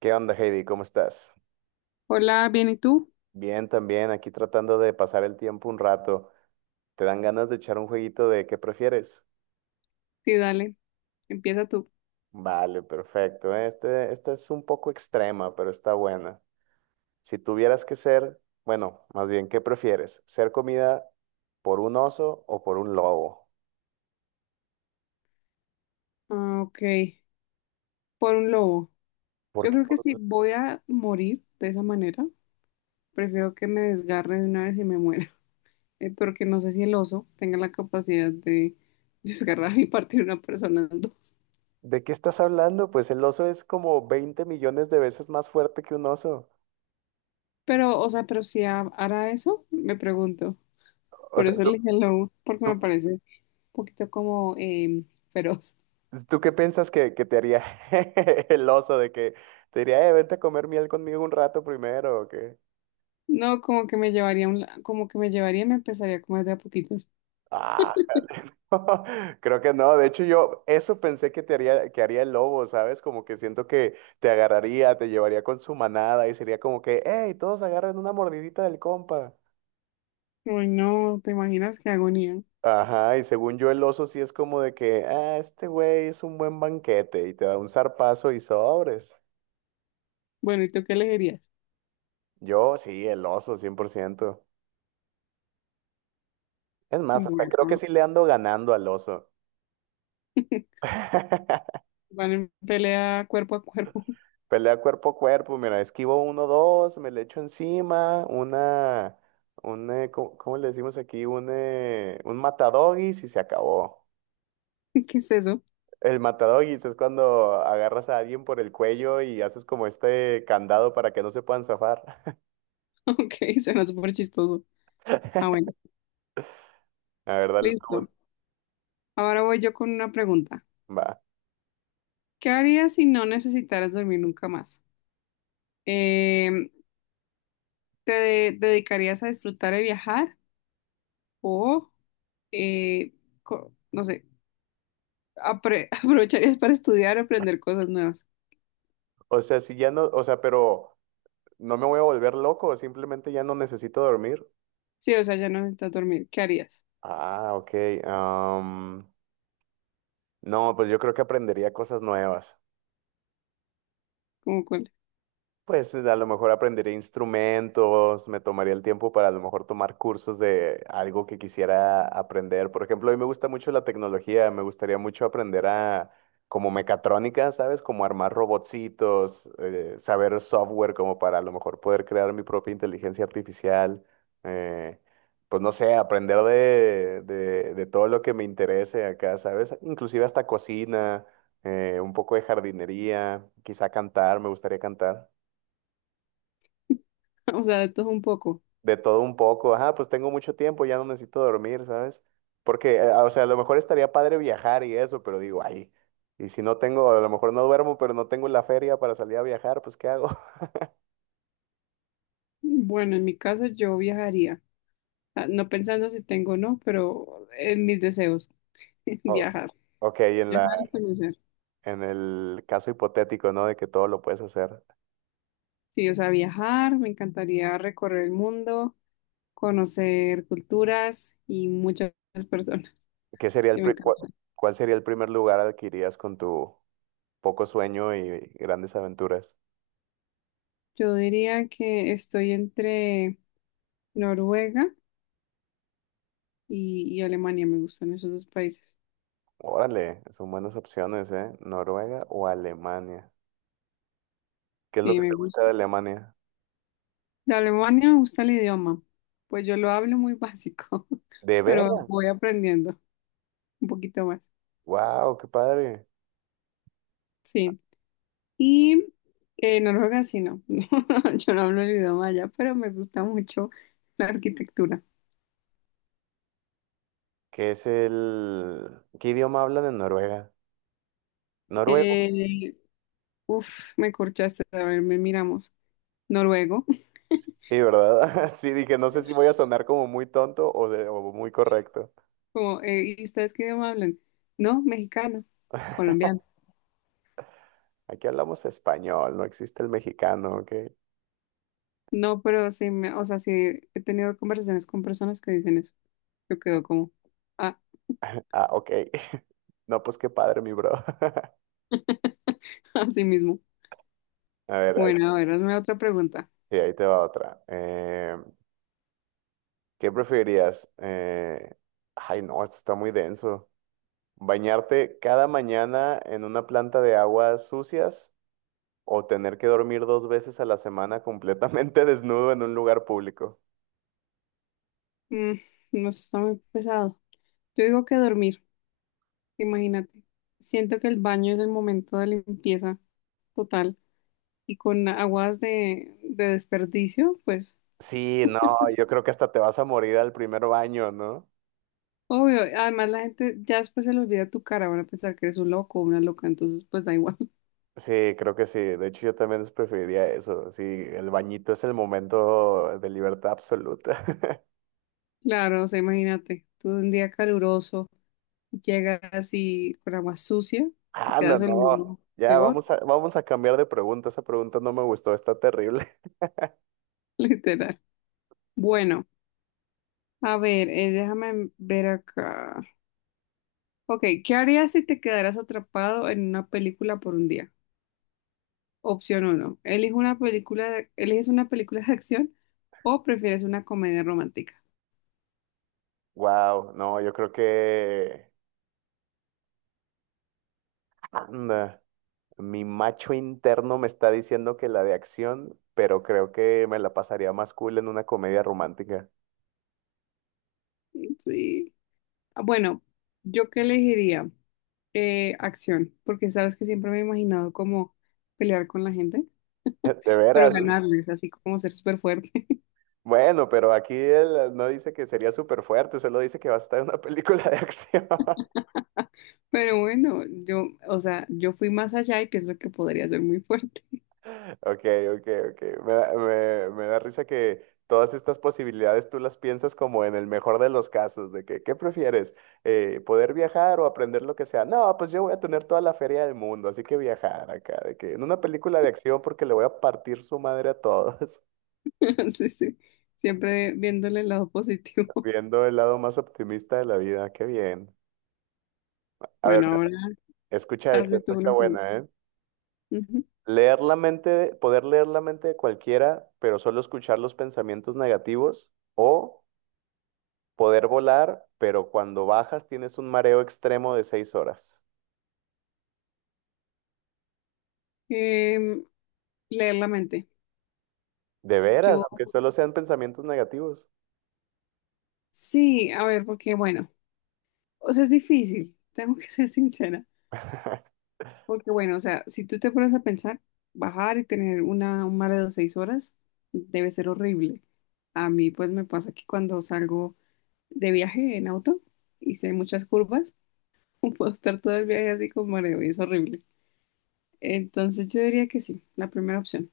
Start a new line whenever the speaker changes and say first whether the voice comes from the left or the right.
right: ¿Qué onda, Heidi? ¿Cómo estás?
left: Hola, ¿bien y tú?
right: Bien, también aquí tratando de pasar el tiempo un rato. ¿Te dan ganas de echar un jueguito de qué prefieres?
left: Sí, dale, empieza tú.
right: Vale, perfecto. Esta es un poco extrema, pero está buena. Si tuvieras que ser, bueno, más bien, ¿qué prefieres? ¿Ser comida por un oso o por un lobo?
left: Ah, ok, por un lobo.
right: ¿Por
left: Yo
right: qué?
left: creo que si voy a morir de esa manera, prefiero que me desgarre de una vez y me muera. Porque no sé si el oso tenga la capacidad de desgarrar y partir una persona en dos.
right: ¿De qué estás hablando? Pues el oso es como 20 millones de veces más fuerte que un oso.
left: Pero, o sea, pero si ha- hará eso, me pregunto.
right: O
left: Por
right: sea,
left: eso
right: tú,
left: elegí el lobo, porque me
right: tú
left: parece un poquito como feroz.
right: ¿Tú qué piensas que te haría el oso de que te diría, vente a comer miel conmigo un rato primero o qué?
left: No, como que me llevaría, como que me llevaría y me empezaría a comer de a poquitos.
right: Ah, jale, no, creo que no. De hecho, yo eso pensé que te haría, que haría el lobo, ¿sabes? Como que siento que te agarraría, te llevaría con su manada y sería como que, hey, todos agarren una mordidita del compa.
left: Uy, no, ¿te imaginas qué agonía?
right: Ajá, y según yo el oso sí es como de que, ah, este güey es un buen banquete y te da un zarpazo y sobres.
left: Bueno, ¿y tú qué elegirías?
right: Yo sí, el oso, 100%. Es más, hasta
left: Bueno,
right: creo que sí le ando ganando al oso.
left: van en pelea cuerpo a cuerpo.
right: Pelea cuerpo a cuerpo, mira, esquivo uno, dos, me le echo encima, ¿cómo le decimos aquí? Un matadogis y se acabó.
left: ¿Qué es eso?
right: El matadogis es cuando agarras a alguien por el cuello y haces como este candado para que no se puedan zafar.
left: Ok, suena súper chistoso. Ah, bueno,
right: La verdad,
left: listo. Ahora voy yo con una pregunta.
right: va.
left: ¿Qué harías si no necesitaras dormir nunca más? Eh, dedicarías a disfrutar de viajar o, eh, no sé, aprovecharías para estudiar, aprender cosas nuevas?
right: O sea, si ya no, o sea, pero no me voy a volver loco, simplemente ya no necesito dormir.
left: Sí, o sea, ya no necesitas dormir. ¿Qué harías?
right: Ah, ok. am, No, pues yo creo que aprendería cosas nuevas.
left: ¿Como cuál?
right: Pues a lo mejor aprendería instrumentos, me tomaría el tiempo para a lo mejor tomar cursos de algo que quisiera aprender. Por ejemplo, a mí me gusta mucho la tecnología, me gustaría mucho aprender a como mecatrónica, ¿sabes? Como armar robotcitos, saber software como para a lo mejor poder crear mi propia inteligencia artificial. eh, pues no sé, aprender de todo lo que me interese acá, ¿sabes? Inclusive hasta cocina, un poco de jardinería, quizá cantar, me gustaría cantar.
left: O sea, de todo un poco.
right: De todo un poco. Ajá, pues tengo mucho tiempo, ya no necesito dormir, ¿sabes? Porque, o sea, a lo mejor estaría padre viajar y eso, pero digo, ay, y si no tengo, a lo mejor no duermo, pero no tengo la feria para salir a viajar, pues ¿qué hago?
left: Bueno, en mi caso yo viajaría. Ah, no pensando si tengo o no, pero en mis deseos,
right: O-
left: viajar,
right: ok,
left: viajar y conocer.
right: en el caso hipotético, ¿no? De que todo lo puedes hacer.
left: Sí, o sea, viajar, me encantaría recorrer el mundo, conocer culturas y muchas personas.
right: ¿Qué sería el
left: Sí, me
right: pri- cua-
left: encanta.
right: cuál sería el primer lugar al que irías con tu poco sueño y grandes aventuras?
left: Yo diría que estoy entre Noruega y Alemania, me gustan esos dos países.
right: Órale, son buenas opciones, ¿eh? Noruega o Alemania. ¿Qué es lo
left: Sí,
right: que
left: me
right: te gusta de
left: gusta.
right: Alemania?
left: De Alemania me gusta el idioma, pues yo lo hablo muy básico,
right: ¿De
left: pero voy
right: veras?
left: aprendiendo un poquito más.
right: Wow, qué padre.
left: Sí. Y Noruega sí no, no, yo no hablo el idioma allá, pero me gusta mucho la arquitectura.
right: ¿Qué es el... ¿Qué idioma hablan en Noruega? Noruego.
left: Eh, uf, Me corchaste, a ver, me miramos. Noruego.
right: Sí, ¿verdad? Sí, dije, no sé si voy a sonar como muy tonto o muy correcto.
left: Como, ¿y ustedes qué idioma hablan? No, mexicano, colombiano.
right: Aquí hablamos español, no existe el mexicano, ¿ok?
left: No, pero sí, me, o sea, sí he tenido conversaciones con personas que dicen eso. Yo quedo como, ah,
right: Ah, ok. No, pues qué padre, mi bro.
left: así mismo.
right: A ver, ahí,
left: Bueno, a ver, hazme otra pregunta.
right: sí, ahí te va otra. ¿Qué preferirías? Ay, no, esto está muy denso. ¿Bañarte cada mañana en una planta de aguas sucias o tener que dormir dos veces a la semana completamente desnudo en un lugar público?
left: Mm, no sé, está muy pesado. Yo digo que dormir. Imagínate. Siento que el baño es el momento de limpieza total, y con aguas de desperdicio, pues
right: Sí, no, yo creo que hasta te vas a morir al primer baño, ¿no?
left: obvio. Además la gente ya después se le olvida tu cara, van a pensar que eres un loco o una loca, entonces pues da igual.
right: Sí, creo que sí. De hecho, yo también preferiría eso. Sí, el bañito es el momento de libertad absoluta.
left: Claro, o sea, imagínate, tú un día caluroso llegas y con agua sucia y
right: Ah, no,
left: quedas
right: no.
left: oliendo
right: Ya
left: peor,
right: vamos a cambiar de pregunta. Esa pregunta no me gustó, está terrible.
left: literal. Bueno, a ver, déjame ver acá. Ok, ¿qué harías si te quedaras atrapado en una película por un día? Opción uno. ¿Eliges una película de, eliges una película de acción o prefieres una comedia romántica?
right: Wow, no, yo creo que... Anda. Mi macho interno me está diciendo que la de acción, pero creo que me la pasaría más cool en una comedia romántica.
left: Sí. Ah, bueno, yo qué elegiría. Acción, porque sabes que siempre me he imaginado como pelear con la gente,
right: De
left: pero
right: veras.
left: ganarles, así como ser súper fuerte.
right: Bueno, pero aquí él no dice que sería súper fuerte, solo dice que va a estar en una película de acción.
left: Pero bueno, yo, o sea, yo fui más allá y pienso que podría ser muy fuerte.
right: Ok, ok, ok. Me da risa que todas estas posibilidades tú las piensas como en el mejor de los casos, de que, ¿qué prefieres? ¿Poder viajar o aprender lo que sea? No, pues yo voy a tener toda la feria del mundo, así que viajar acá, de que en una película de acción porque le voy a partir su madre a todos,
left: Sí, sí. Siempre viéndole el lado positivo.
right: viendo el lado más optimista de la vida, qué bien. A ver,
left: Bueno, ahora
right: escucha esta,
left: hazle tú
right: esta está
left: una pregunta.
right: buena, ¿eh?
left: Ujú.
right: Leer la mente, de- poder leer la mente de cualquiera, pero solo escuchar los pensamientos negativos o poder volar, pero cuando bajas tienes un mareo extremo de 6 horas.
left: Em, leer la mente.
right: De veras,
left: Yo
right: aunque solo sean pensamientos negativos.
left: sí, a ver, porque bueno, o sea, es difícil, tengo que ser sincera, porque bueno, o sea, si tú te pones a pensar, bajar y tener una, un mar de 6 horas debe ser horrible. A mí pues me pasa que cuando salgo de viaje en auto y si hay muchas curvas, puedo estar todo el viaje así con mareo y es horrible. Entonces yo diría que sí, la primera opción.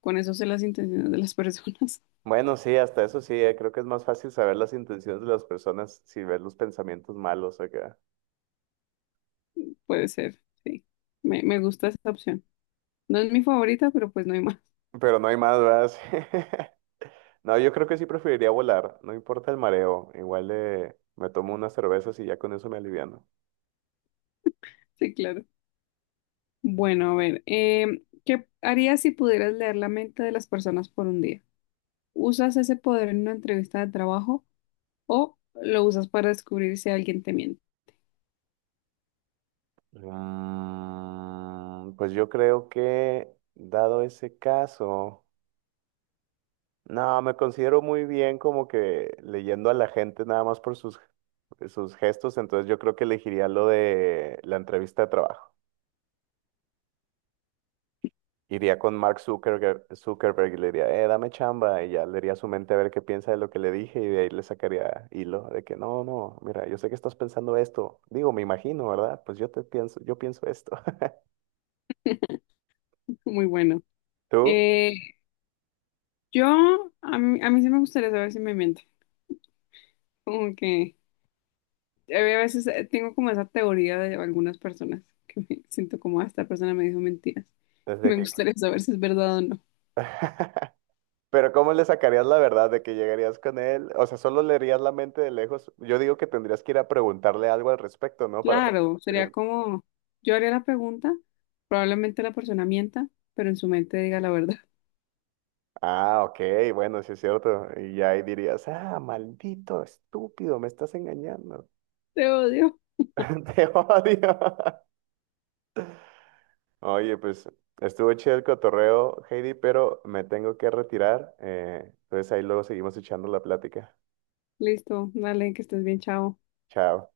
left: Con eso sé las intenciones de las personas,
right: Bueno, sí, hasta eso sí, creo que es más fácil saber las intenciones de las personas si ves los pensamientos malos acá.
left: puede ser, sí. Me gusta esa opción. No es mi favorita, pero pues no hay más.
right: Pero no hay más, ¿verdad? Sí. No, yo creo que sí preferiría volar, no importa el mareo, igual me tomo unas cervezas y ya con eso me aliviano.
left: Sí, claro. Bueno, a ver, em, ¿qué harías si pudieras leer la mente de las personas por un día? ¿Usas ese poder en una entrevista de trabajo o lo usas para descubrir si alguien te miente?
right: Mm, pues yo creo que, dado ese caso... No, me considero muy bien como que leyendo a la gente nada más por sus gestos, entonces yo creo que elegiría lo de la entrevista de trabajo. Iría con Mark Zuckerberg y le diría, dame chamba, y ya leería su mente a ver qué piensa de lo que le dije y de ahí le sacaría hilo de que no, no, mira, yo sé que estás pensando esto. Digo, me imagino, ¿verdad? Pues yo pienso esto.
left: Muy bueno.
right: ¿Tú?
left: Eh, yo, a mí sí me gustaría saber si me miente. Como que a veces tengo como esa teoría de algunas personas que me siento como, "Ah, esta persona me dijo mentiras".
right: Desde
left: Me
right: que...
left: gustaría saber si es verdad o no.
right: Pero ¿cómo le sacarías la verdad de que llegarías con él? O sea, solo leerías la mente de lejos. Yo digo que tendrías que ir a preguntarle algo al respecto, ¿no? Para... saber.
left: Claro, sería
right: Bien.
left: como, yo haría la pregunta, probablemente la persona mienta, pero en su mente diga la verdad.
right: Ah, ok, bueno, sí es cierto. Y ya ahí dirías, ah, maldito, estúpido, me estás engañando.
left: Te odio.
right: Te odio. Oye, pues estuvo chido el cotorreo, Heidi, pero me tengo que retirar. Entonces ahí luego seguimos echando la plática.
left: Listo, dale, que estés bien, chao.
right: Chao.